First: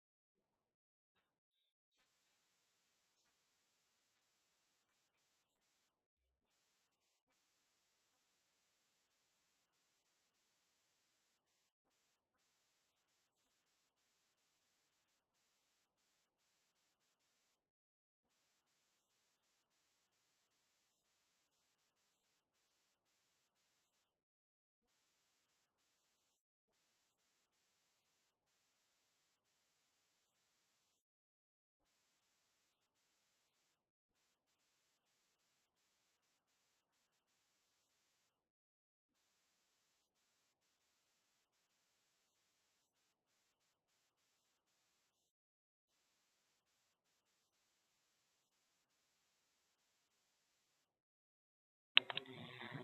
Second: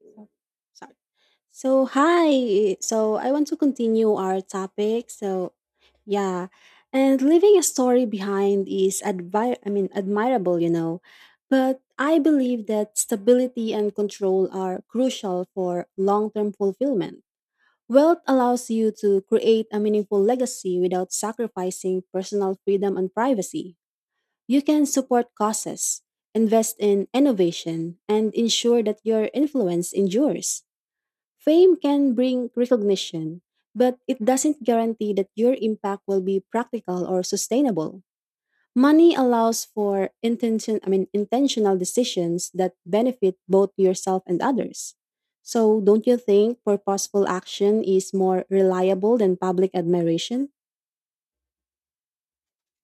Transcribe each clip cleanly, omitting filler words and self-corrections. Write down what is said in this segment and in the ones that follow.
So, sorry. So, hi. So, I want to continue our topic. Yeah. And leaving a story behind is admirable, you know. But I believe that stability and control are crucial for long-term fulfillment. Wealth allows you to create a meaningful legacy without sacrificing personal freedom and privacy. You can support causes, invest in innovation, and ensure that your influence endures. Fame can bring recognition, but it doesn't guarantee that your impact will be practical or sustainable. Money allows for intentional decisions that benefit both yourself and others. So, don't you think purposeful action is more reliable than public admiration?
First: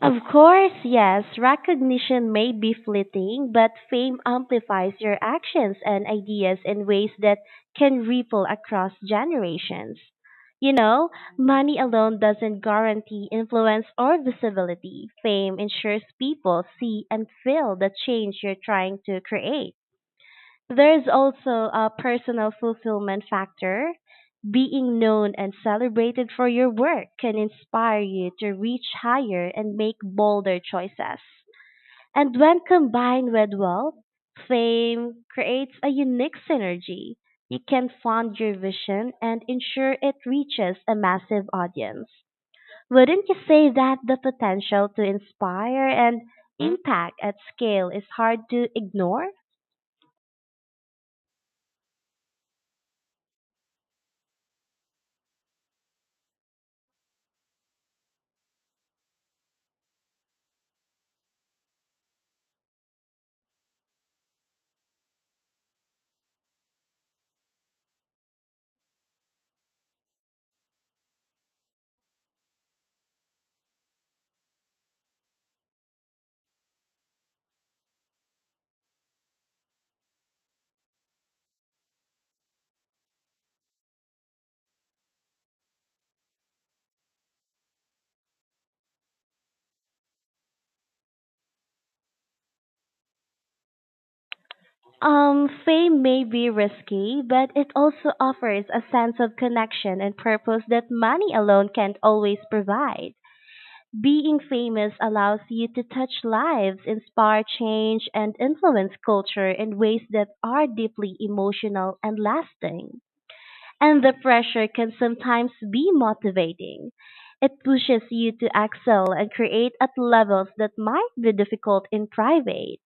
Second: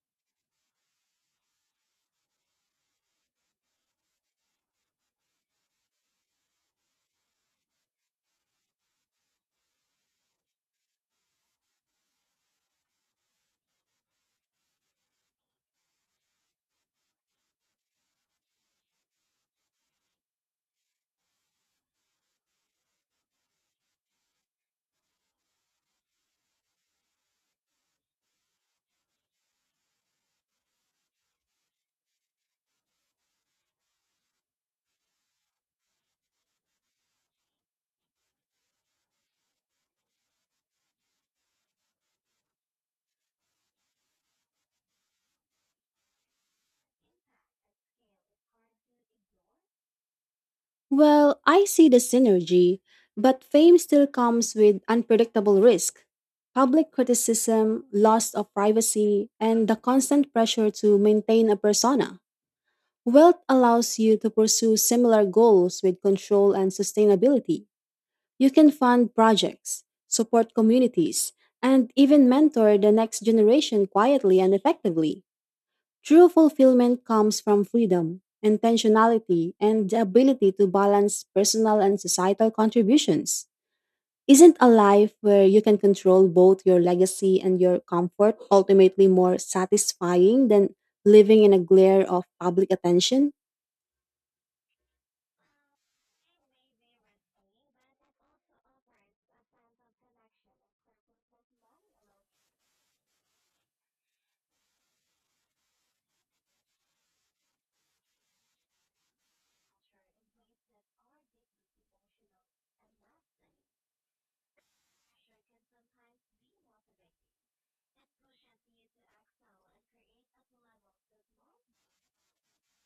Of course, yes, recognition may be fleeting, but fame amplifies your actions and ideas in ways that can ripple across generations. You know, money alone doesn't guarantee influence or visibility. Fame ensures people see and feel the change you're trying to create. There's also a personal fulfillment factor. Being known and celebrated for your work can inspire you to reach higher and make bolder choices. And when combined with wealth, fame creates a unique synergy. You can fund your vision and ensure it reaches a massive audience. Wouldn't you say that the potential to inspire and impact at scale is hard to ignore? Well, I see the synergy, but fame still comes with unpredictable risk. Public criticism, loss of privacy, and the constant pressure to maintain a persona. Wealth allows you to pursue similar goals with control and sustainability. You can fund projects, support communities, and even mentor the next generation quietly and effectively. True fulfillment comes from freedom, intentionality, and the ability to balance personal and societal contributions. Isn't a life where you can control both your legacy and your comfort ultimately more satisfying than living in a glare of public attention? Fame may be risky, but it also offers a sense of connection and purpose that money alone can't always provide. Being famous allows you to touch lives, inspire change, and influence culture in ways that are deeply emotional and lasting. And the pressure can sometimes be motivating. It pushes you to excel and create at levels that might be difficult in private.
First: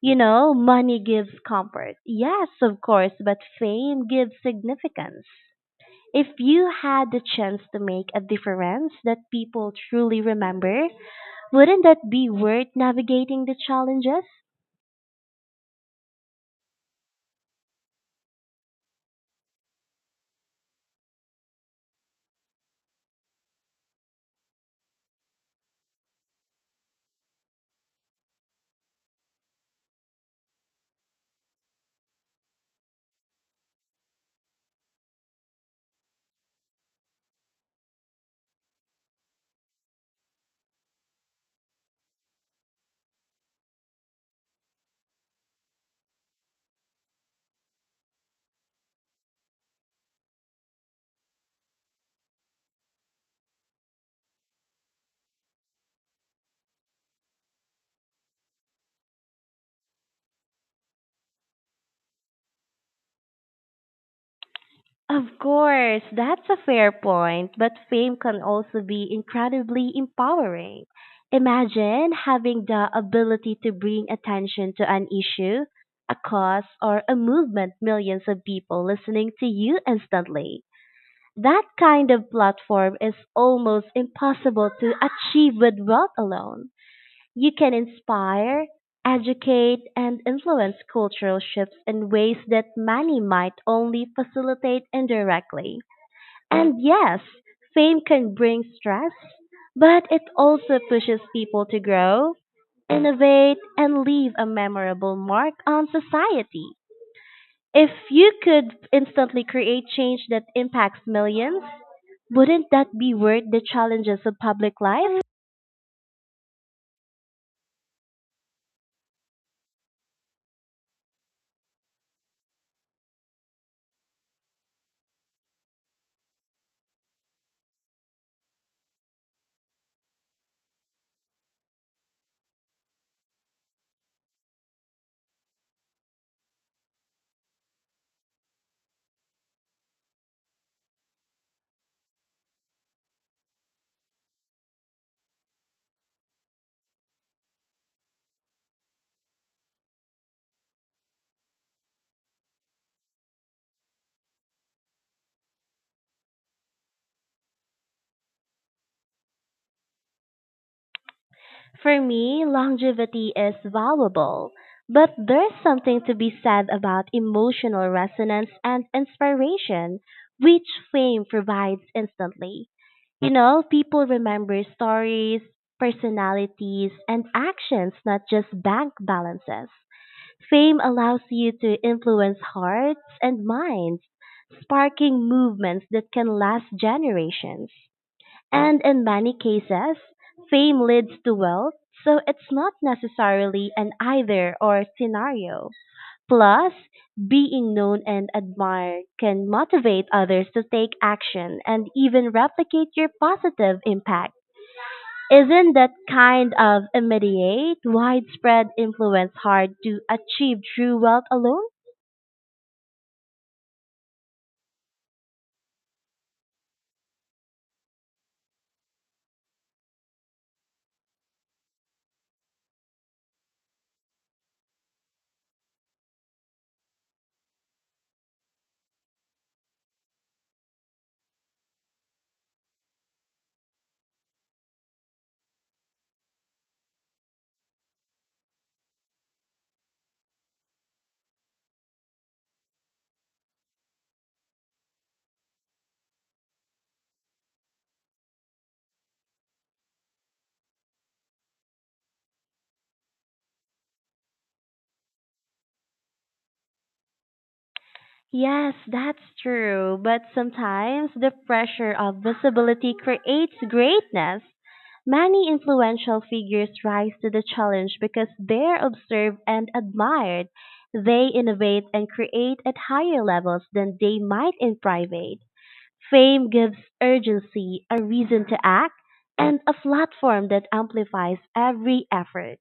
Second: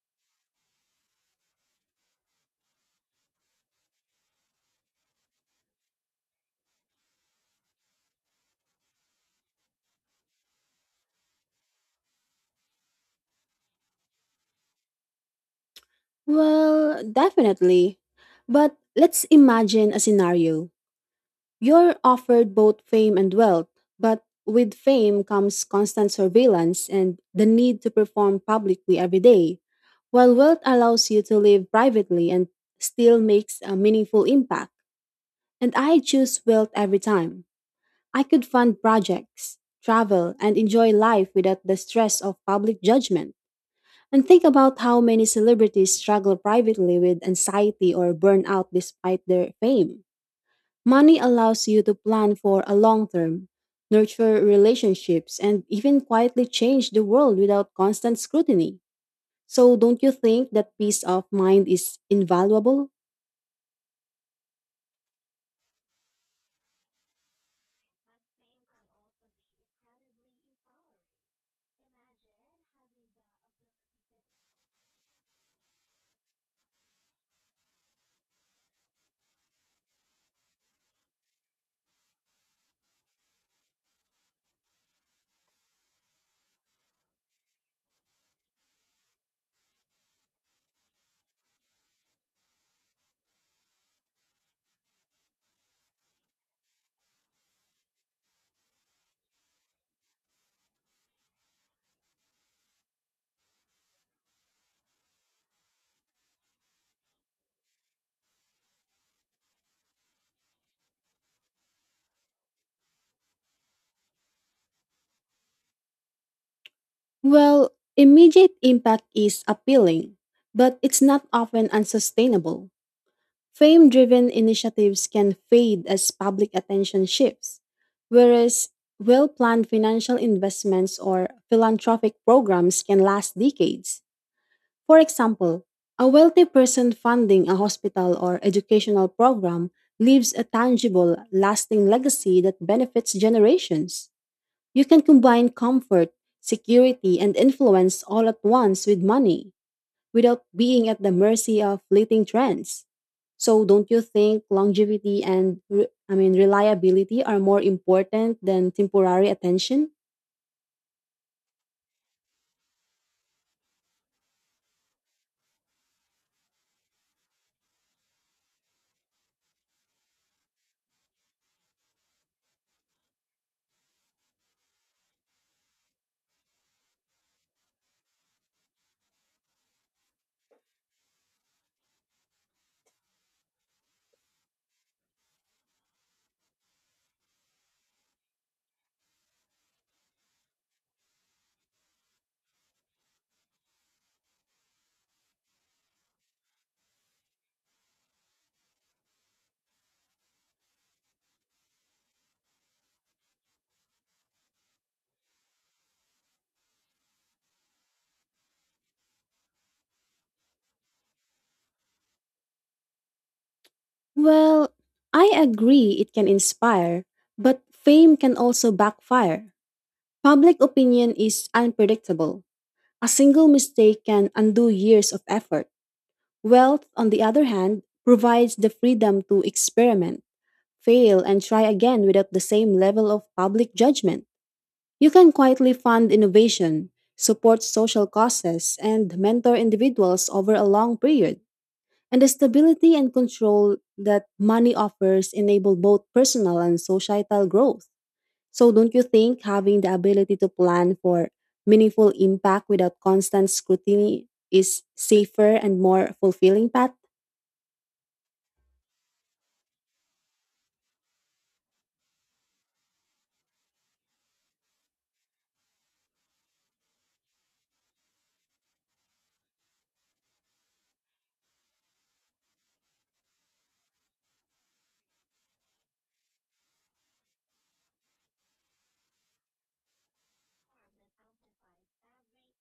You know, money gives comfort. Yes, of course, but fame gives significance. If you had the chance to make a difference that people truly remember, wouldn't that be worth navigating the challenges? Well, definitely. But let's imagine a scenario. You're offered both fame and wealth, but with fame comes constant surveillance and the need to perform publicly every day, while wealth allows you to live privately and still makes a meaningful impact. And I choose wealth every time. I could fund projects, travel, and enjoy life without the stress of public judgment. And think about how many celebrities struggle privately with anxiety or burnout despite their fame. Money allows you to plan for a long term, nurture relationships, and even quietly change the world without constant scrutiny. So, don't you think that peace of mind is invaluable? Of course, that's a fair point, but fame can also be incredibly empowering. Imagine having the ability to bring attention to an issue, a cause, or a movement millions of people listening to you instantly. That kind of platform is almost impossible to achieve with wealth alone. You can inspire, educate, and influence cultural shifts in ways that money might only facilitate indirectly. And yes, fame can bring stress, but it also pushes people to grow, innovate, and leave a memorable mark on society. If you could instantly create change that impacts millions, wouldn't that be worth the challenges of public life? Well, immediate impact is appealing, but it's not often unsustainable. Fame driven initiatives can fade as public attention shifts, whereas well planned financial investments or philanthropic programs can last decades. For example, a wealthy person funding a hospital or educational program leaves a tangible, lasting legacy that benefits generations. You can combine comfort, security, and influence all at once with money without being at the mercy of fleeting trends. So don't you think longevity and reliability are more important than temporary attention? For me, longevity is valuable, but there's something to be said about emotional resonance and inspiration, which fame provides instantly. You know, people remember stories, personalities, and actions, not just bank balances. Fame allows you to influence hearts and minds, sparking movements that can last generations. And in many cases, fame leads to wealth, so it's not necessarily an either or scenario. Plus, being known and admired can motivate others to take action and even replicate your positive impact. Isn't that kind of immediate, widespread influence hard to achieve through wealth alone? Well, I agree it can inspire, but fame can also backfire. Public opinion is unpredictable. A single mistake can undo years of effort. Wealth, on the other hand, provides the freedom to experiment, fail, and try again without the same level of public judgment. You can quietly fund innovation, support social causes, and mentor individuals over a long period. And the stability and control that money offers enable both personal and societal growth. So don't you think having the ability to plan for meaningful impact without constant scrutiny is safer and more fulfilling path? Yes, that's true, but sometimes the pressure of visibility creates greatness. Many influential figures rise to the challenge because they're observed and admired. They innovate and create at higher levels than they might in private. Fame gives urgency, a reason to act, and a platform that amplifies every effort.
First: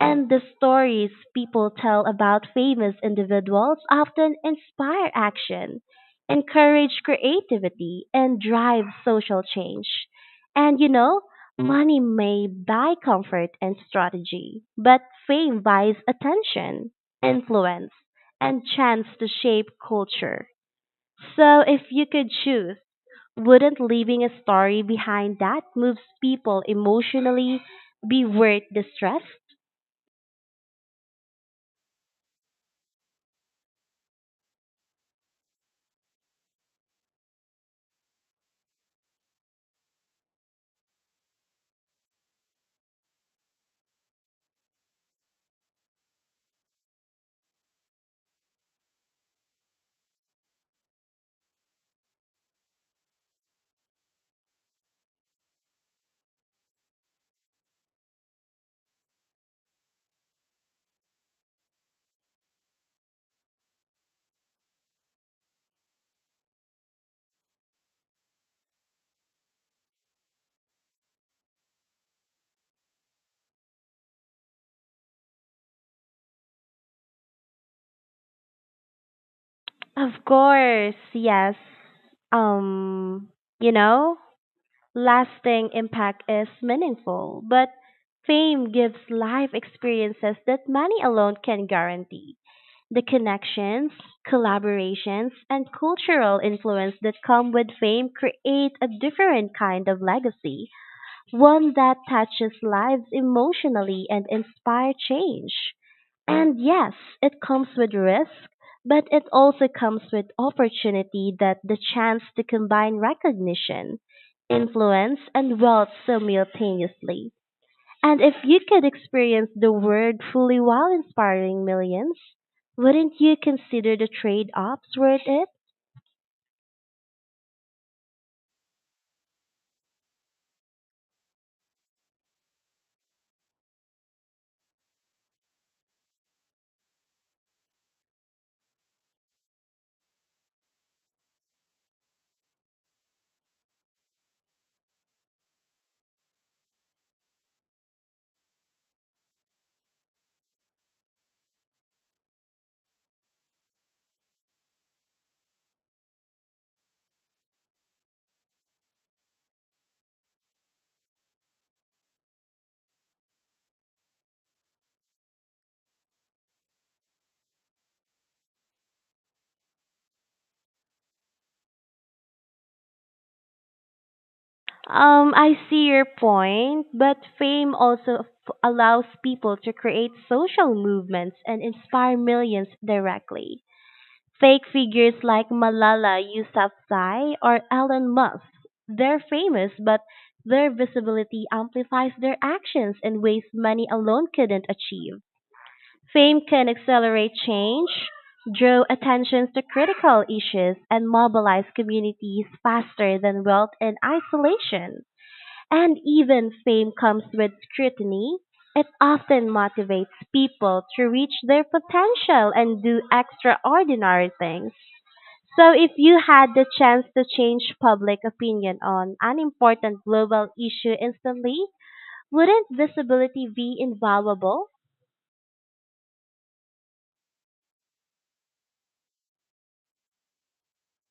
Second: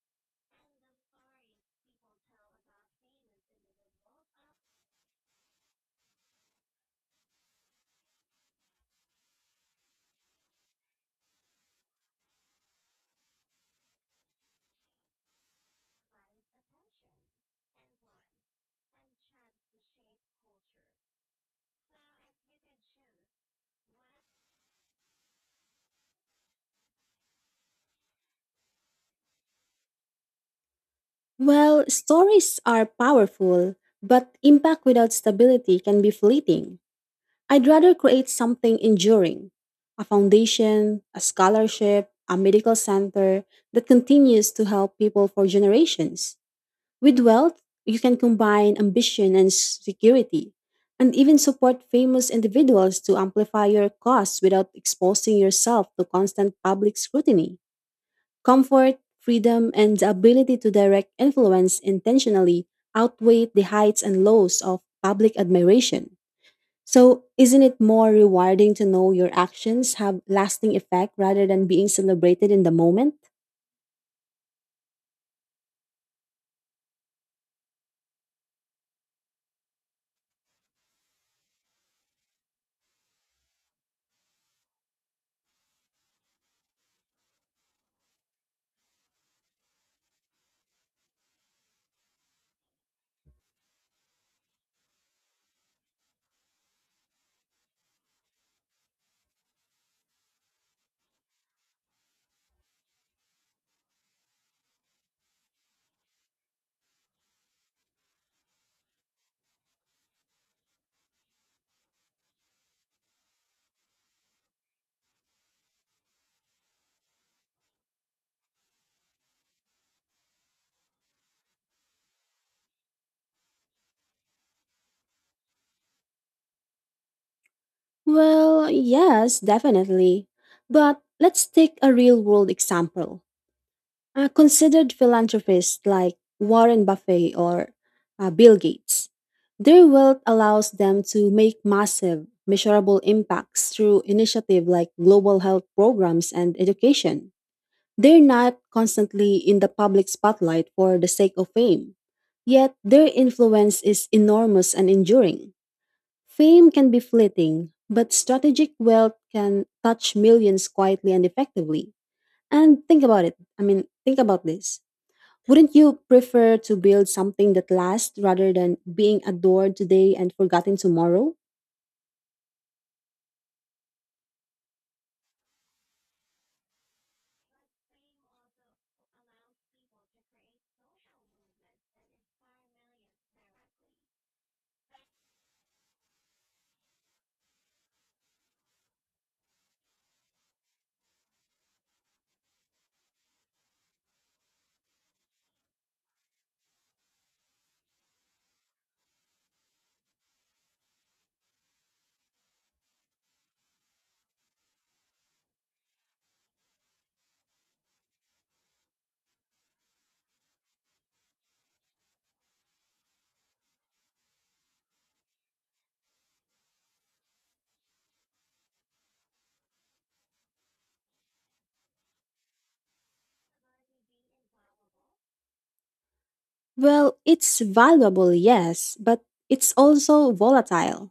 And the stories people tell about famous individuals often inspire action, encourage creativity, and drive social change. And you know, money may buy comfort and strategy, but fame buys attention, influence, and chance to shape culture. So if you could choose, wouldn't leaving a story behind that moves people emotionally be worth the stress? Well, stories are powerful, but impact without stability can be fleeting. I'd rather create something enduring, a foundation, a scholarship, a medical center that continues to help people for generations. With wealth, you can combine ambition and security, and even support famous individuals to amplify your cause without exposing yourself to constant public scrutiny. Comfort, freedom, and the ability to direct influence intentionally outweigh the heights and lows of public admiration. So, isn't it more rewarding to know your actions have lasting effect rather than being celebrated in the moment? Of course, yes. Um, you know, lasting impact is meaningful, but fame gives life experiences that money alone can guarantee. The connections, collaborations, and cultural influence that come with fame create a different kind of legacy, one that touches lives emotionally and inspire change. And yes, it comes with risk, but it also comes with opportunity that the chance to combine recognition, influence, and wealth simultaneously. And if you could experience the world fully while inspiring millions, wouldn't you consider the trade-offs worth it? Well, yes, definitely. But let's take a real world example. A considered philanthropists like Warren Buffett or Bill Gates. Their wealth allows them to make massive, measurable impacts through initiatives like global health programs and education. They're not constantly in the public spotlight for the sake of fame, yet their influence is enormous and enduring. Fame can be fleeting, but strategic wealth can touch millions quietly and effectively. And think about it. I mean, think about this. Wouldn't you prefer to build something that lasts rather than being adored today and forgotten tomorrow? I see your point, but fame also allows people to create social movements and inspire millions directly. Fake figures like Malala Yousafzai or Elon Musk, they're famous, but their visibility amplifies their actions in ways money alone couldn't achieve. Fame can accelerate change, draw attention to critical issues, and mobilize communities faster than wealth and isolation. And even fame comes with scrutiny. It often motivates people to reach their potential and do extraordinary things. So, if you had the chance to change public opinion on an important global issue instantly, wouldn't visibility be invaluable? Well, it's valuable, yes, but it's also volatile.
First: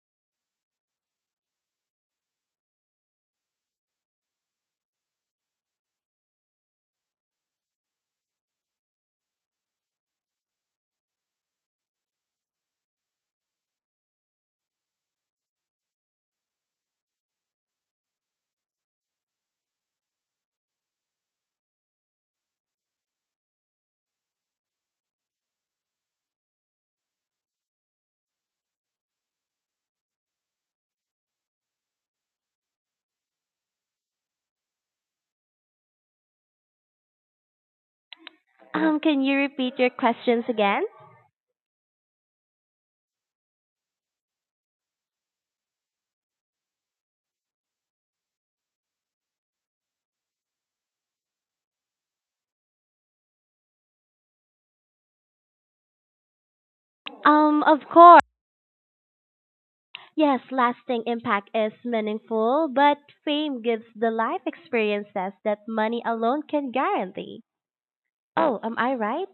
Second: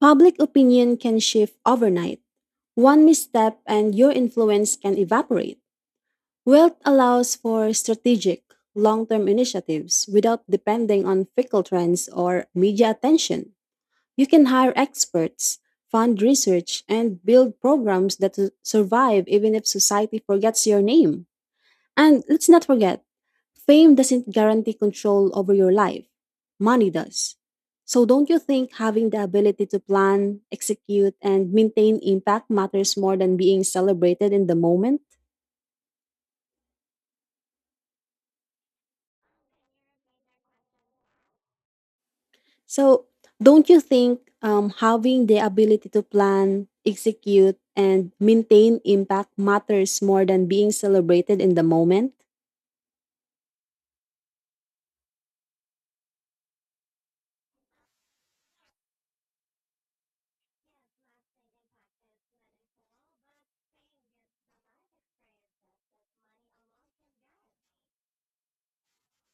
Public opinion can shift overnight. One misstep and your influence can evaporate. Wealth allows for strategic, long term initiatives without depending on fickle trends or media attention. You can hire experts, fund research, and build programs that survive even if society forgets your name. And let's not forget, fame doesn't guarantee control over your life, money does. So, don't you think having the ability to plan, execute, and maintain impact matters more than being celebrated in the moment? Can you repeat your questions again? So, don't you think having the ability to plan, execute, and maintain impact matters more than being celebrated in the moment? Of course. Yes, lasting impact is meaningful, but fame gives the life experiences that money alone can guarantee. Oh, am I right?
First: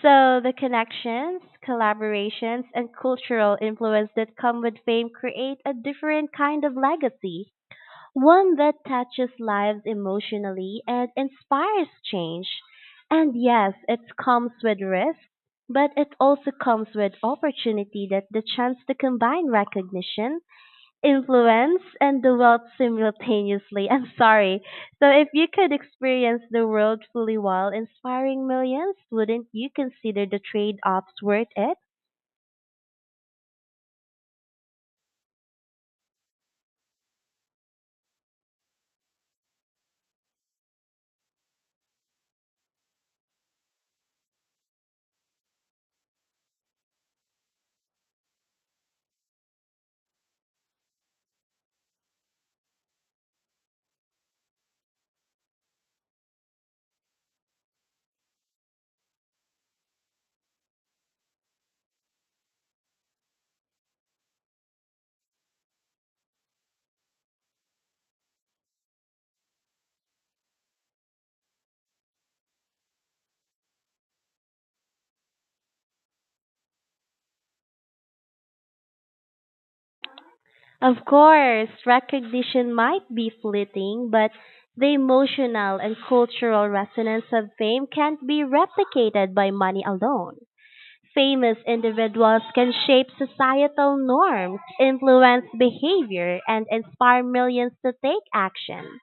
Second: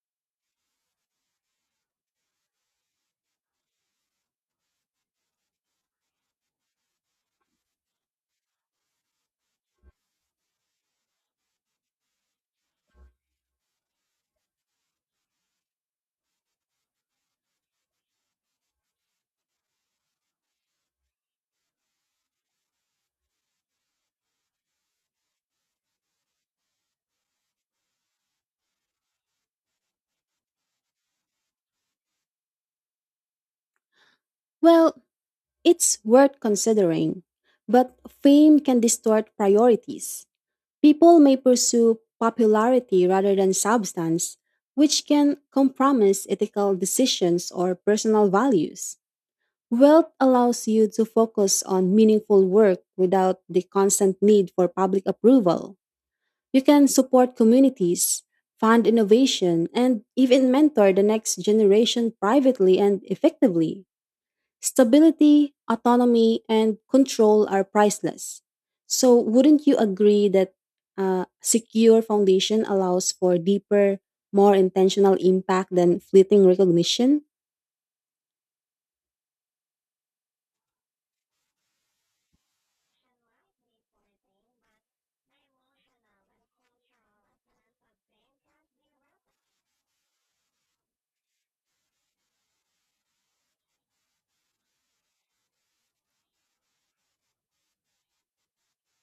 So the connections, collaborations, and cultural influence that come with fame create a different kind of legacy, one that touches lives emotionally and inspires change. And yes, it comes with risk, but it also comes with opportunity that the chance to combine recognition, influence and the wealth simultaneously. I'm sorry. So, if you could experience the world fully while inspiring millions, wouldn't you consider the trade offs worth it? Well, it's worth considering, but fame can distort priorities. People may pursue popularity rather than substance, which can compromise ethical decisions or personal values. Wealth allows you to focus on meaningful work without the constant need for public approval. You can support communities, fund innovation, and even mentor the next generation privately and effectively. Stability, autonomy, and control are priceless. So, wouldn't you agree that a secure foundation allows for deeper, more intentional impact than fleeting recognition? Of course, recognition might be fleeting, but the emotional and cultural resonance of fame can't be replicated by money alone. Famous individuals can shape societal norms, influence behavior, and inspire millions to take action.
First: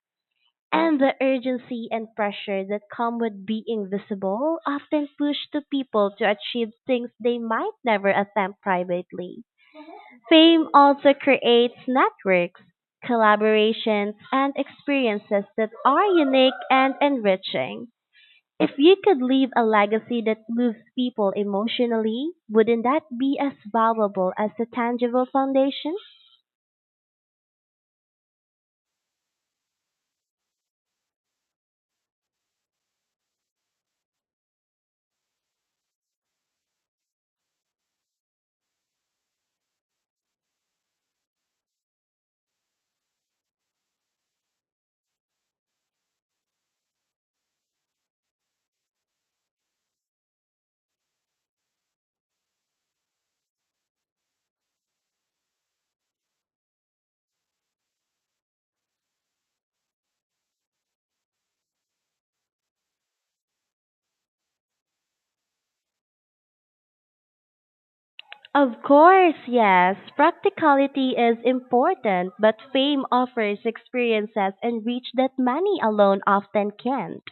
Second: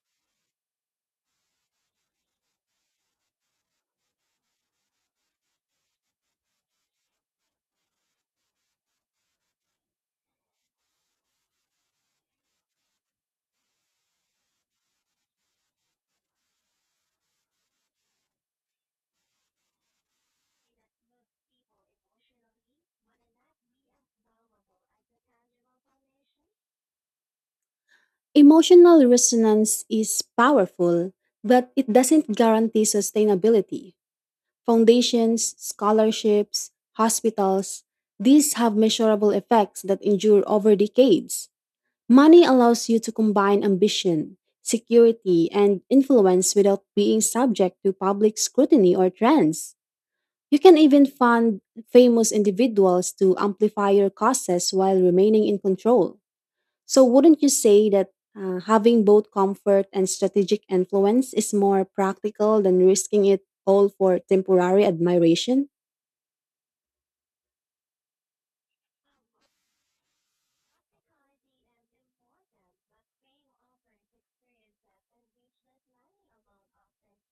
And the urgency and pressure that come with being visible often push to people to achieve things they might never attempt privately. Fame also creates networks, collaborations, and experiences that are unique and enriching. If you could leave a legacy that moves people emotionally, wouldn't that be as valuable as a tangible foundation? Emotional resonance is powerful, but it doesn't guarantee sustainability. Foundations, scholarships, hospitals, these have measurable effects that endure over decades. Money allows you to combine ambition, security, and influence without being subject to public scrutiny or trends. You can even fund famous individuals to amplify your causes while remaining in control. So, wouldn't you say that having both comfort and strategic influence is more practical than risking it all for temporary admiration? Of course, yes, practicality is important, but fame offers experiences and reach that money alone often can't.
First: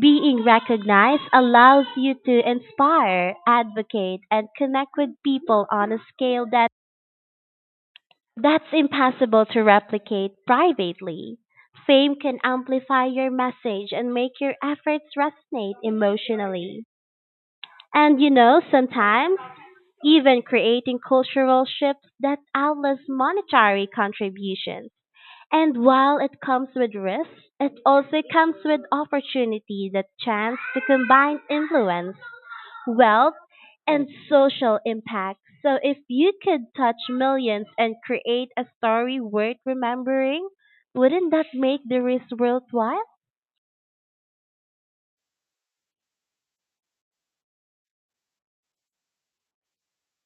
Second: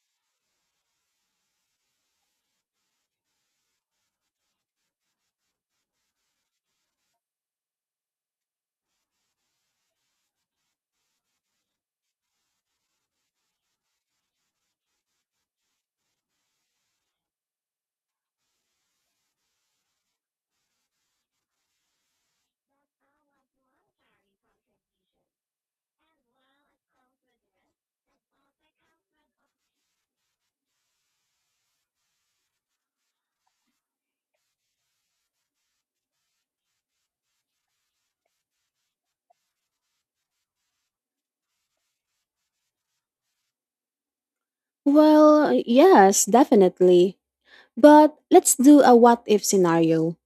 Being recognized allows you to inspire, advocate, and connect with people on a scale that's impossible to replicate privately. Fame can amplify your message and make your efforts resonate emotionally. And you know, sometimes even creating cultural shifts that outlast monetary contributions. And while it comes with risks, it also comes with opportunities that chance to combine influence, wealth, and social impact. So if you could touch millions and create a story worth remembering, wouldn't that make the risk worthwhile? Well, yes, definitely. But let's do a what if scenario.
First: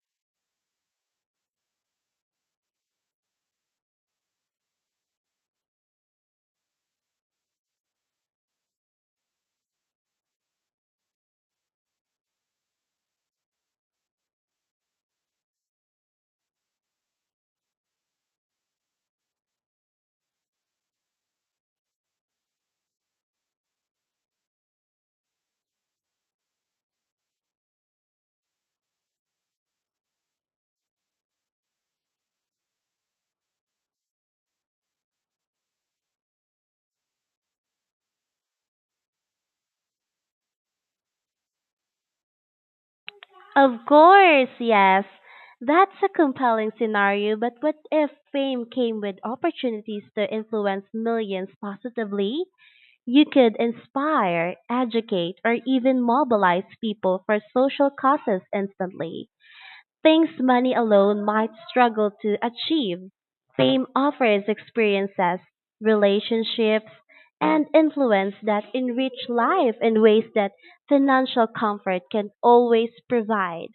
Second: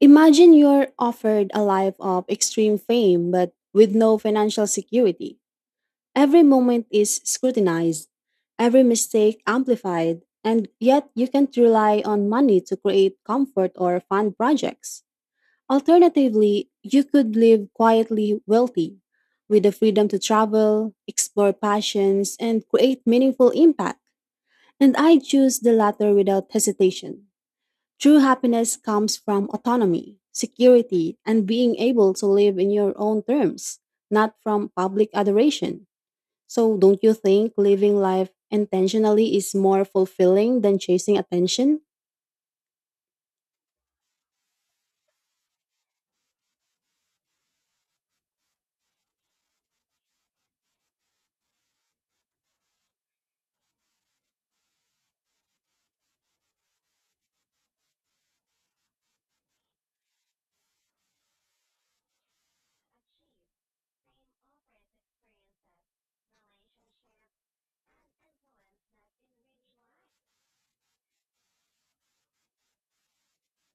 Imagine you're offered a life of extreme fame but with no financial security. Every moment is scrutinized, every mistake amplified, and yet you can't rely on money to create comfort or fund projects. Alternatively, you could live quietly wealthy with the freedom to travel, explore passions, and create meaningful impact. And I choose the latter without hesitation. True happiness comes from autonomy, security, and being able to live in your own terms, not from public adoration. So, don't you think living life intentionally is more fulfilling than chasing attention? Of course, yes. That's a compelling scenario, but what if fame came with opportunities to influence millions positively? You could inspire, educate, or even mobilize people for social causes instantly. Things money alone might struggle to achieve. Fame offers experiences, relationships, and influence that enrich life in ways that financial comfort can always provide.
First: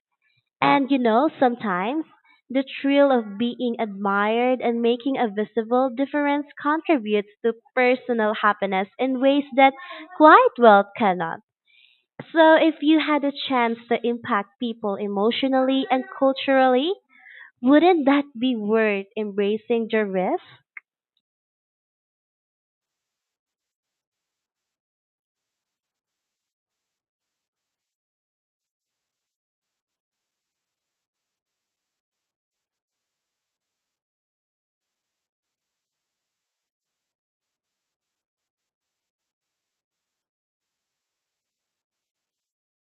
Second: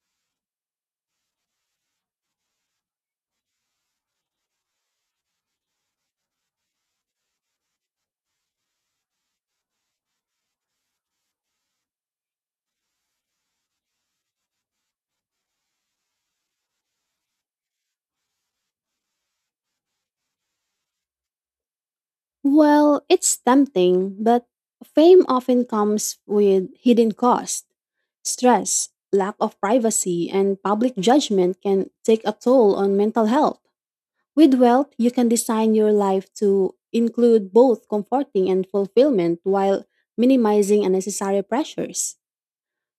And you know, sometimes the thrill of being admired and making a visible difference contributes to personal happiness in ways that quiet wealth cannot. So, if you had a chance to impact people emotionally and culturally, wouldn't that be worth embracing the risk? Well, it's tempting, but fame often comes with hidden cost. Stress, lack of privacy, and public judgment can take a toll on mental health. With wealth, you can design your life to include both comforting and fulfillment while minimizing unnecessary pressures.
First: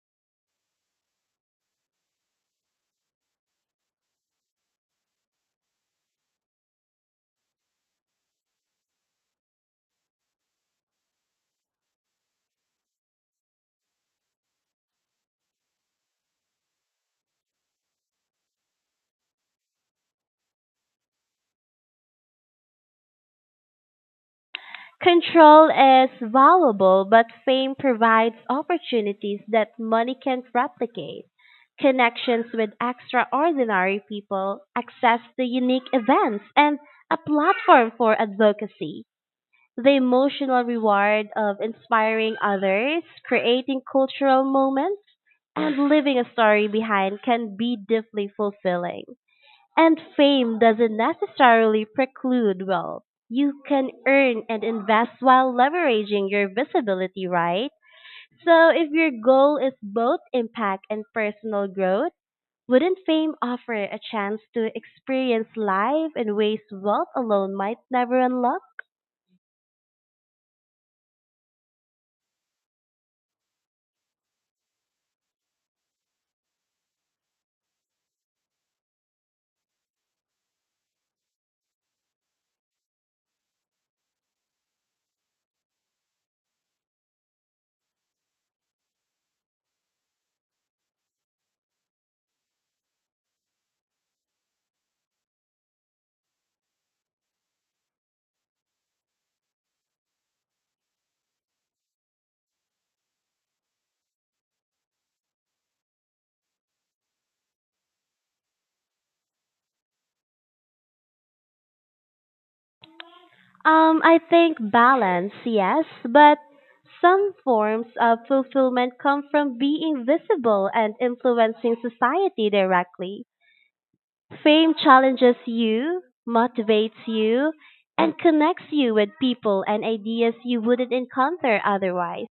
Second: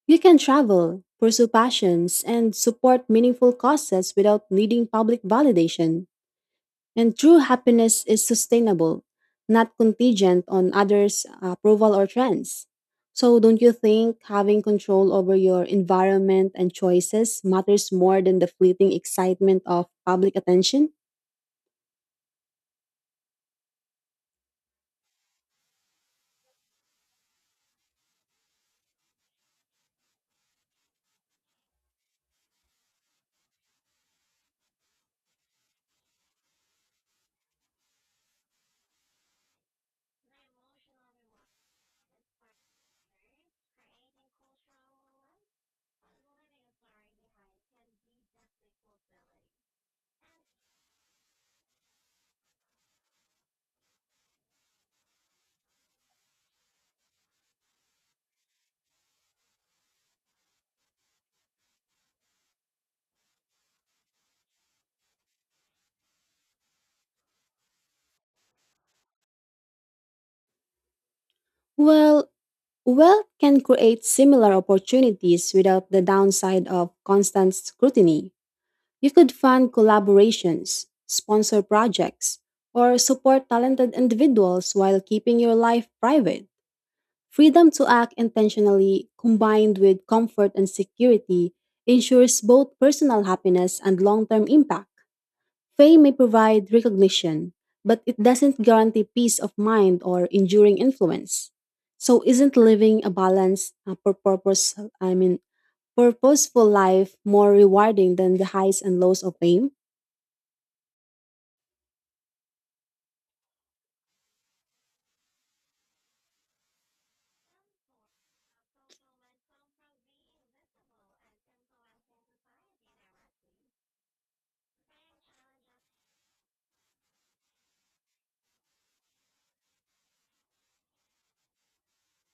You can travel, pursue passions, and support meaningful causes without needing public validation. And true happiness is sustainable, not contingent on others' approval or trends. So, don't you think having control over your environment and choices matters more than the fleeting excitement of public attention? Control is valuable, but fame provides opportunities that money can't replicate. Connections with extraordinary people, access to unique events, and a platform for advocacy. The emotional reward of inspiring others, creating cultural moments, and leaving a story behind can be deeply fulfilling. And fame doesn't necessarily preclude wealth. You can earn and invest while leveraging your visibility, right? So if your goal is both impact and personal growth, wouldn't fame offer a chance to experience life in ways wealth alone might never unlock? Well, wealth can create similar opportunities without the downside of constant scrutiny. You could fund collaborations, sponsor projects, or support talented individuals while keeping your life private. Freedom to act intentionally, combined with comfort and security, ensures both personal happiness and long term impact. Fame may provide recognition, but it doesn't guarantee peace of mind or enduring influence. So, isn't living a balanced, I mean, purposeful life more rewarding than the highs and lows of fame? I think balance, yes, but some forms of fulfillment come from being visible and influencing society directly. Fame challenges you, motivates you, and connects you with people and ideas you wouldn't encounter otherwise.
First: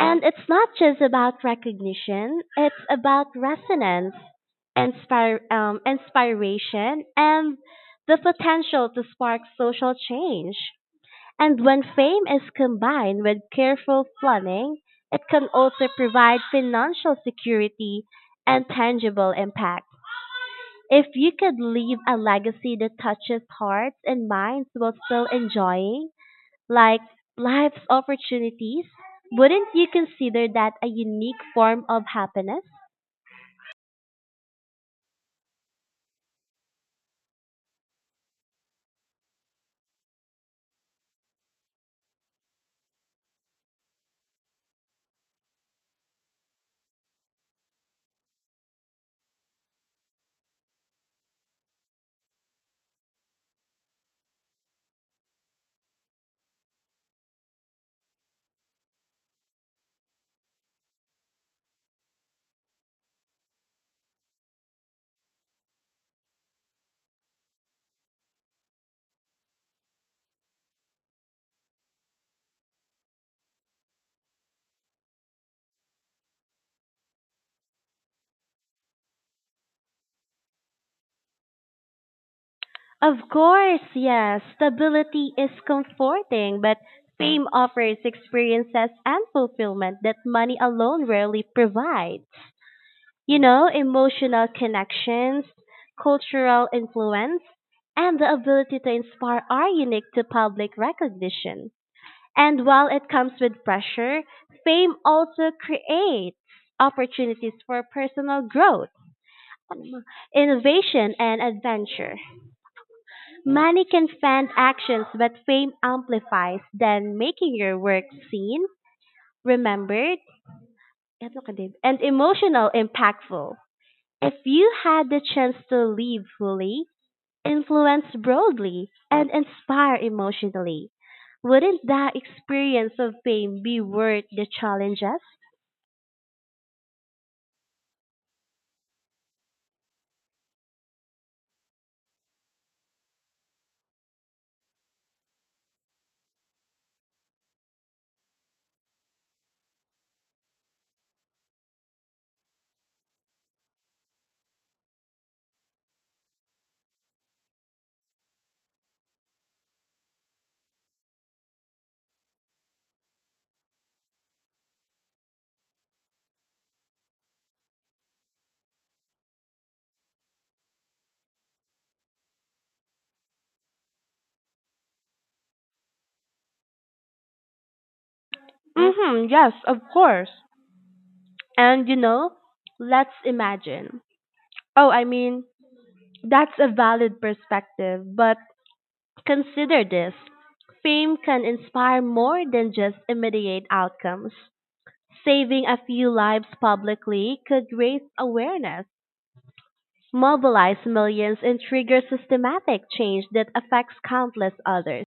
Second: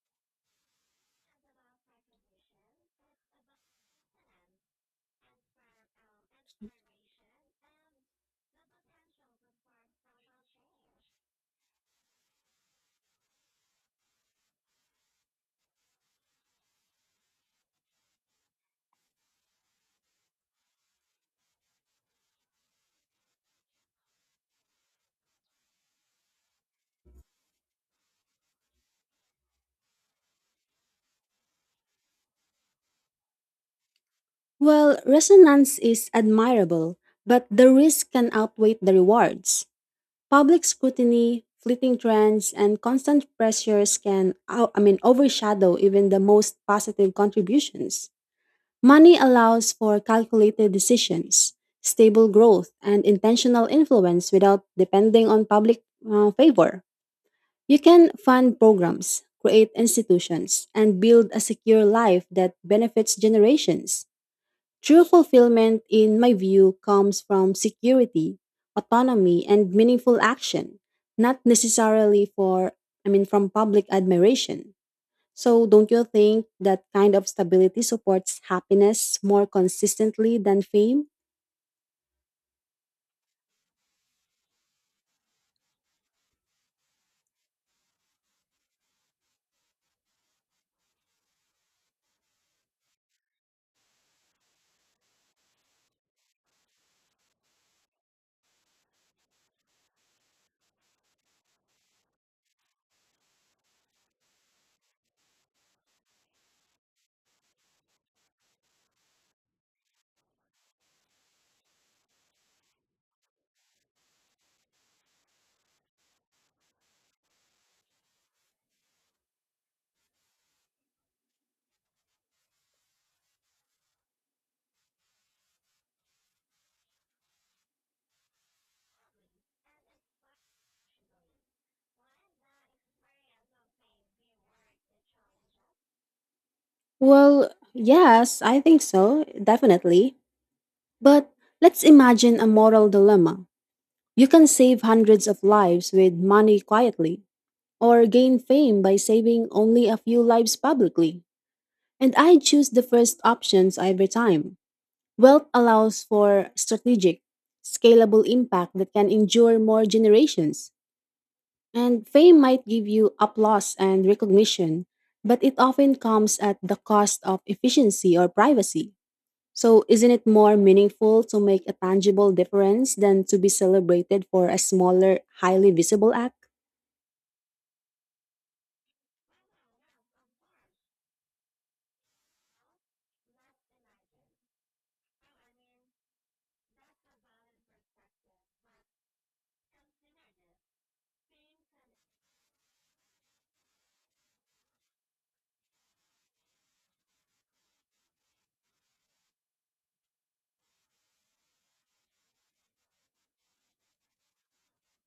And it's not just about recognition, it's about resonance, inspiration, and the potential to spark social change. And when fame is combined with careful planning, it can also provide financial security and tangible impact. If you could leave a legacy that touches hearts and minds while still enjoying, like, life's opportunities, wouldn't you consider that a unique form of happiness? Well, resonance is admirable, but the risk can outweigh the rewards. Public scrutiny, fleeting trends, and constant pressures can, overshadow even the most positive contributions. Money allows for calculated decisions, stable growth, and intentional influence without depending on public favor. You can fund programs, create institutions, and build a secure life that benefits generations. True fulfillment, in my view, comes from security, autonomy, and meaningful action, not necessarily for, I mean, from public admiration. So, don't you think that kind of stability supports happiness more consistently than fame? Of course, yes, stability is comforting, but fame offers experiences and fulfillment that money alone rarely provides. You know, emotional connections, cultural influence, and the ability to inspire are unique to public recognition. And while it comes with pressure, fame also creates opportunities for personal growth, innovation, and adventure. Money can fund actions, but fame amplifies, then making your work seen, remembered, and emotional impactful. If you had the chance to live fully, influence broadly, and inspire emotionally, wouldn't that experience of fame be worth the challenges? Well, yes, I think so, definitely. But let's imagine a moral dilemma. You can save hundreds of lives with money quietly, or gain fame by saving only a few lives publicly. And I choose the first options every time. Wealth allows for strategic, scalable impact that can endure more generations. And fame might give you applause and recognition, but it often comes at the cost of efficiency or privacy. So, isn't it more meaningful to make a tangible difference than to be celebrated for a smaller, highly visible act? Mm-hmm, yes, of course. And you know, let's imagine. Oh, I mean, that's a valid perspective, but consider this. Fame can inspire more than just immediate outcomes. Saving a few lives publicly could raise awareness, mobilize millions, and trigger systematic change that affects countless others.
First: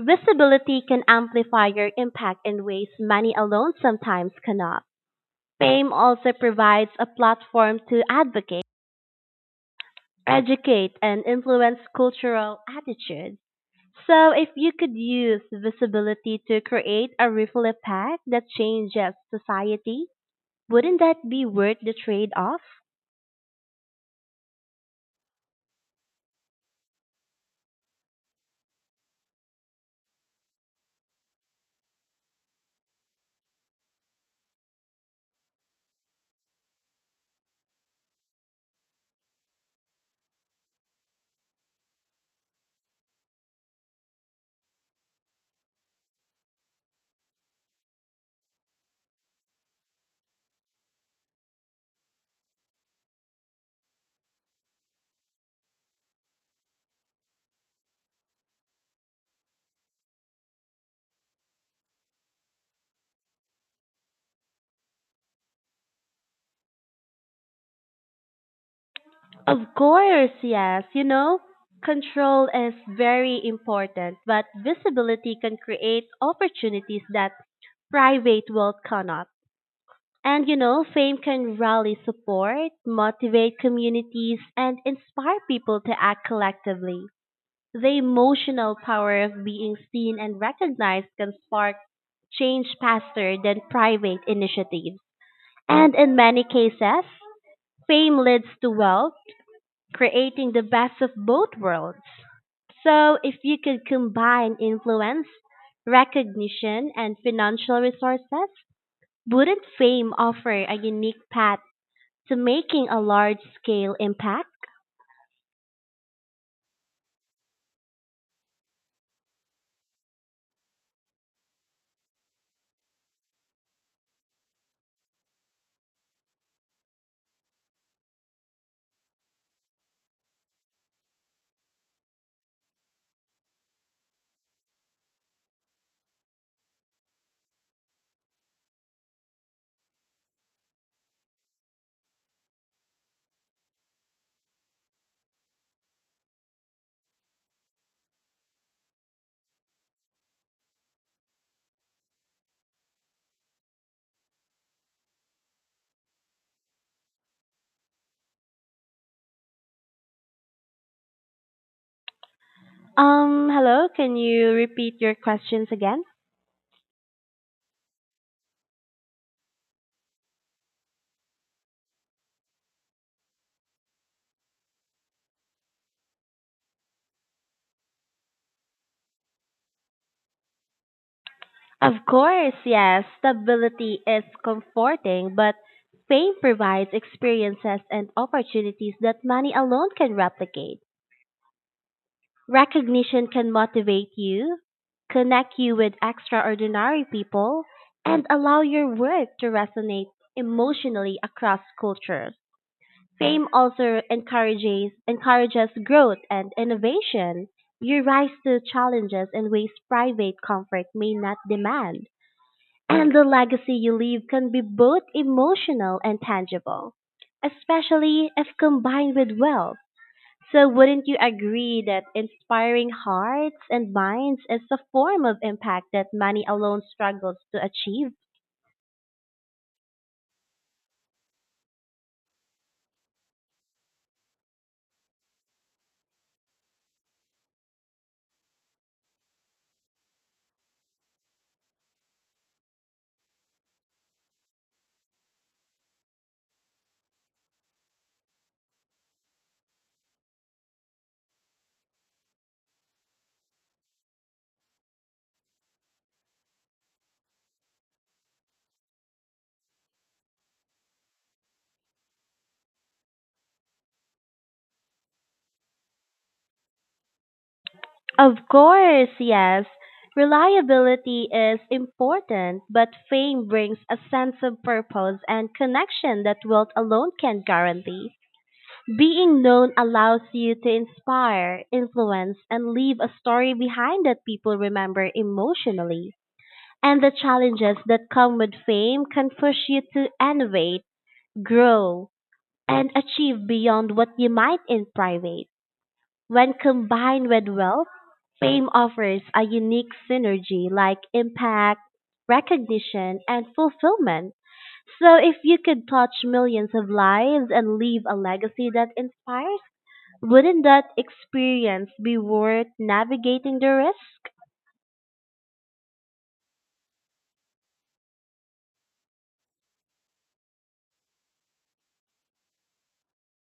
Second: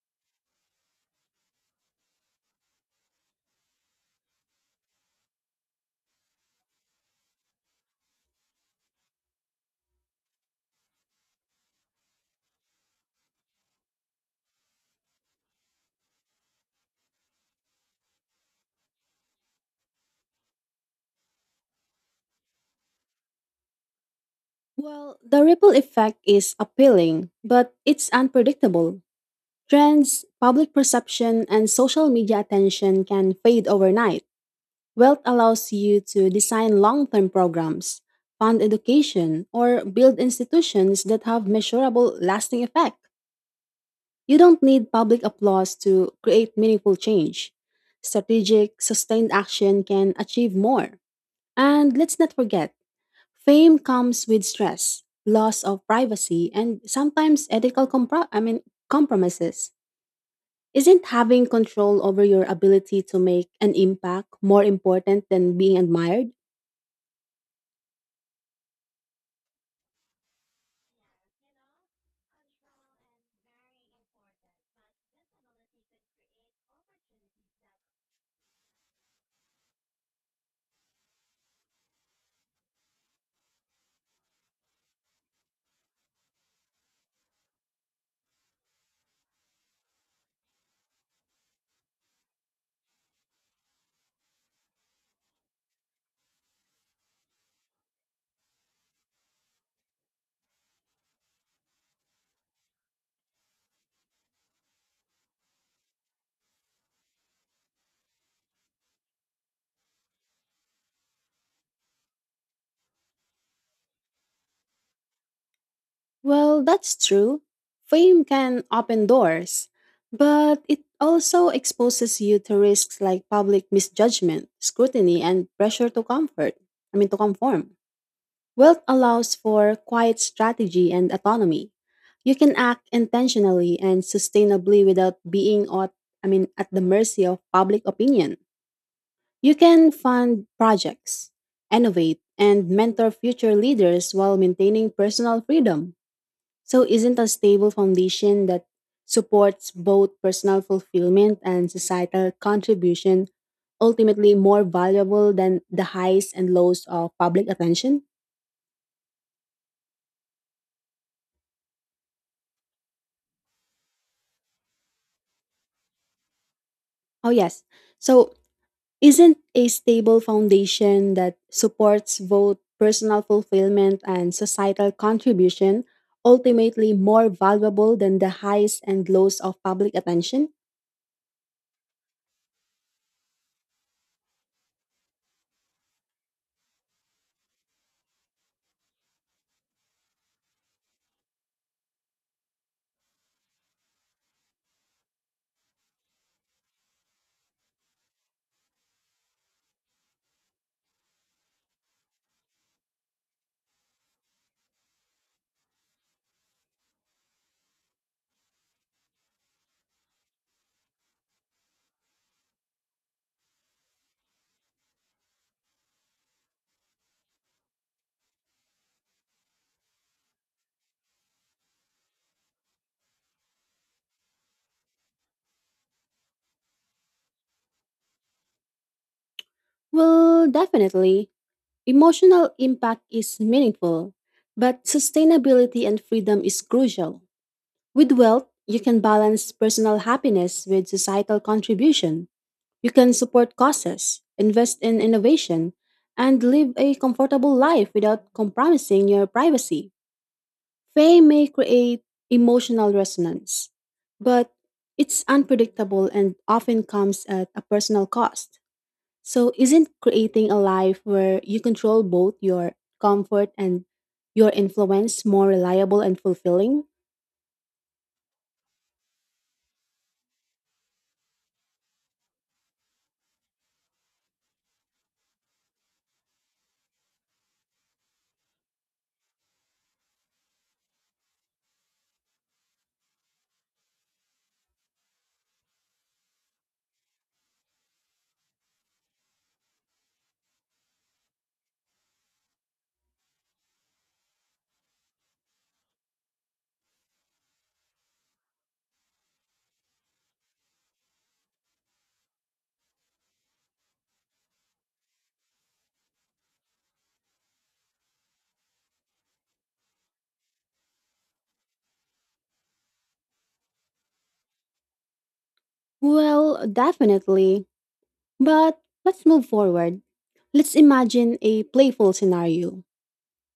Visibility can amplify your impact in ways money alone sometimes cannot. Fame also provides a platform to advocate, educate, and influence cultural attitudes. So, if you could use visibility to create a ripple effect that changes society, wouldn't that be worth the trade off? Well, the ripple effect is appealing, but it's unpredictable. Trends, public perception, and social media attention can fade overnight. Wealth allows you to design long term programs, fund education, or build institutions that have measurable lasting effect. You don't need public applause to create meaningful change. Strategic, sustained action can achieve more. And let's not forget, fame comes with stress, loss of privacy, and sometimes ethical compromises. Isn't having control over your ability to make an impact more important than being admired? Of course, yes. You know, control is very important, but visibility can create opportunities that private wealth cannot. And you know, fame can rally support, motivate communities, and inspire people to act collectively. The emotional power of being seen and recognized can spark change faster than private initiatives. And in many cases, fame leads to wealth, creating the best of both worlds. So, if you could combine influence, recognition, and financial resources, wouldn't fame offer a unique path to making a large scale impact? Well, that's true. Fame can open doors, but it also exposes you to risks like public misjudgment, scrutiny, and pressure to comfort. I mean, to conform. Wealth allows for quiet strategy and autonomy. You can act intentionally and sustainably without being at, I mean, at the mercy of public opinion. You can fund projects, innovate, and mentor future leaders while maintaining personal freedom. So, isn't a stable foundation that supports both personal fulfillment and societal contribution ultimately more valuable than the highs and lows of public attention? Hello, can you repeat your questions again? Oh, yes. So, isn't a stable foundation that supports both personal fulfillment and societal contribution ultimately more valuable than the highs and lows of public attention? Of course, yes, stability is comforting, but fame provides experiences and opportunities that money alone can replicate. Recognition can motivate you, connect you with extraordinary people, and allow your work to resonate emotionally across cultures. Fame also encourages growth and innovation. You rise to challenges in ways private comfort may not demand, and the legacy you leave can be both emotional and tangible, especially if combined with wealth. So wouldn't you agree that inspiring hearts and minds is a form of impact that money alone struggles to achieve? Well, definitely. Emotional impact is meaningful, but sustainability and freedom is crucial. With wealth, you can balance personal happiness with societal contribution. You can support causes, invest in innovation, and live a comfortable life without compromising your privacy. Fame may create emotional resonance, but it's unpredictable and often comes at a personal cost. So, isn't creating a life where you control both your comfort and your influence more reliable and fulfilling? Of course, yes. Reliability is important, but fame brings a sense of purpose and connection that wealth alone can't guarantee. Being known allows you to inspire, influence, and leave a story behind that people remember emotionally. And the challenges that come with fame can push you to innovate, grow, and achieve beyond what you might in private. When combined with wealth, fame offers a unique synergy like impact, recognition, and fulfillment. So if you could touch millions of lives and leave a legacy that inspires, wouldn't that experience be worth navigating the risk? Well, definitely. But let's move forward. Let's imagine a playful scenario.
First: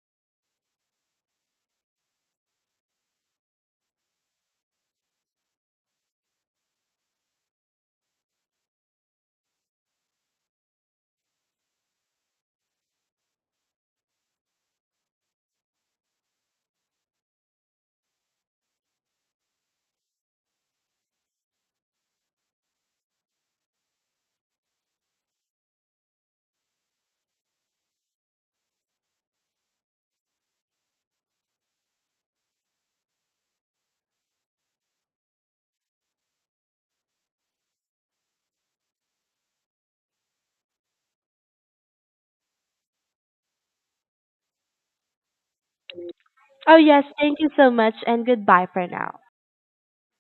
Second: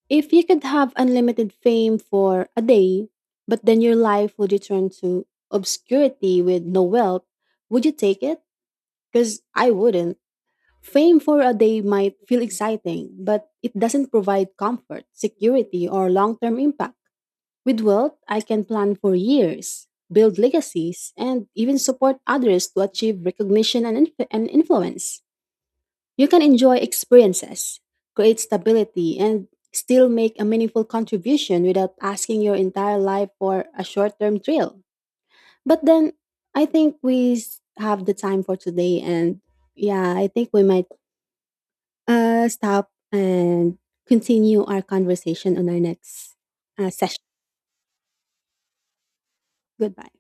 If you could have unlimited fame for a day, but then your life would return to obscurity with no wealth, would you take it? Because I wouldn't. Fame for a day might feel exciting, but it doesn't provide comfort, security, or long term impact. With wealth, I can plan for years, build legacies, and even support others to achieve recognition and, influence. You can enjoy experiences, create stability, and still make a meaningful contribution without asking your entire life for a short term thrill. But then I think we have the time for today, and yeah, I think we might stop and continue our conversation on our next Oh yes, session. thank you so much and goodbye for now. Goodbye.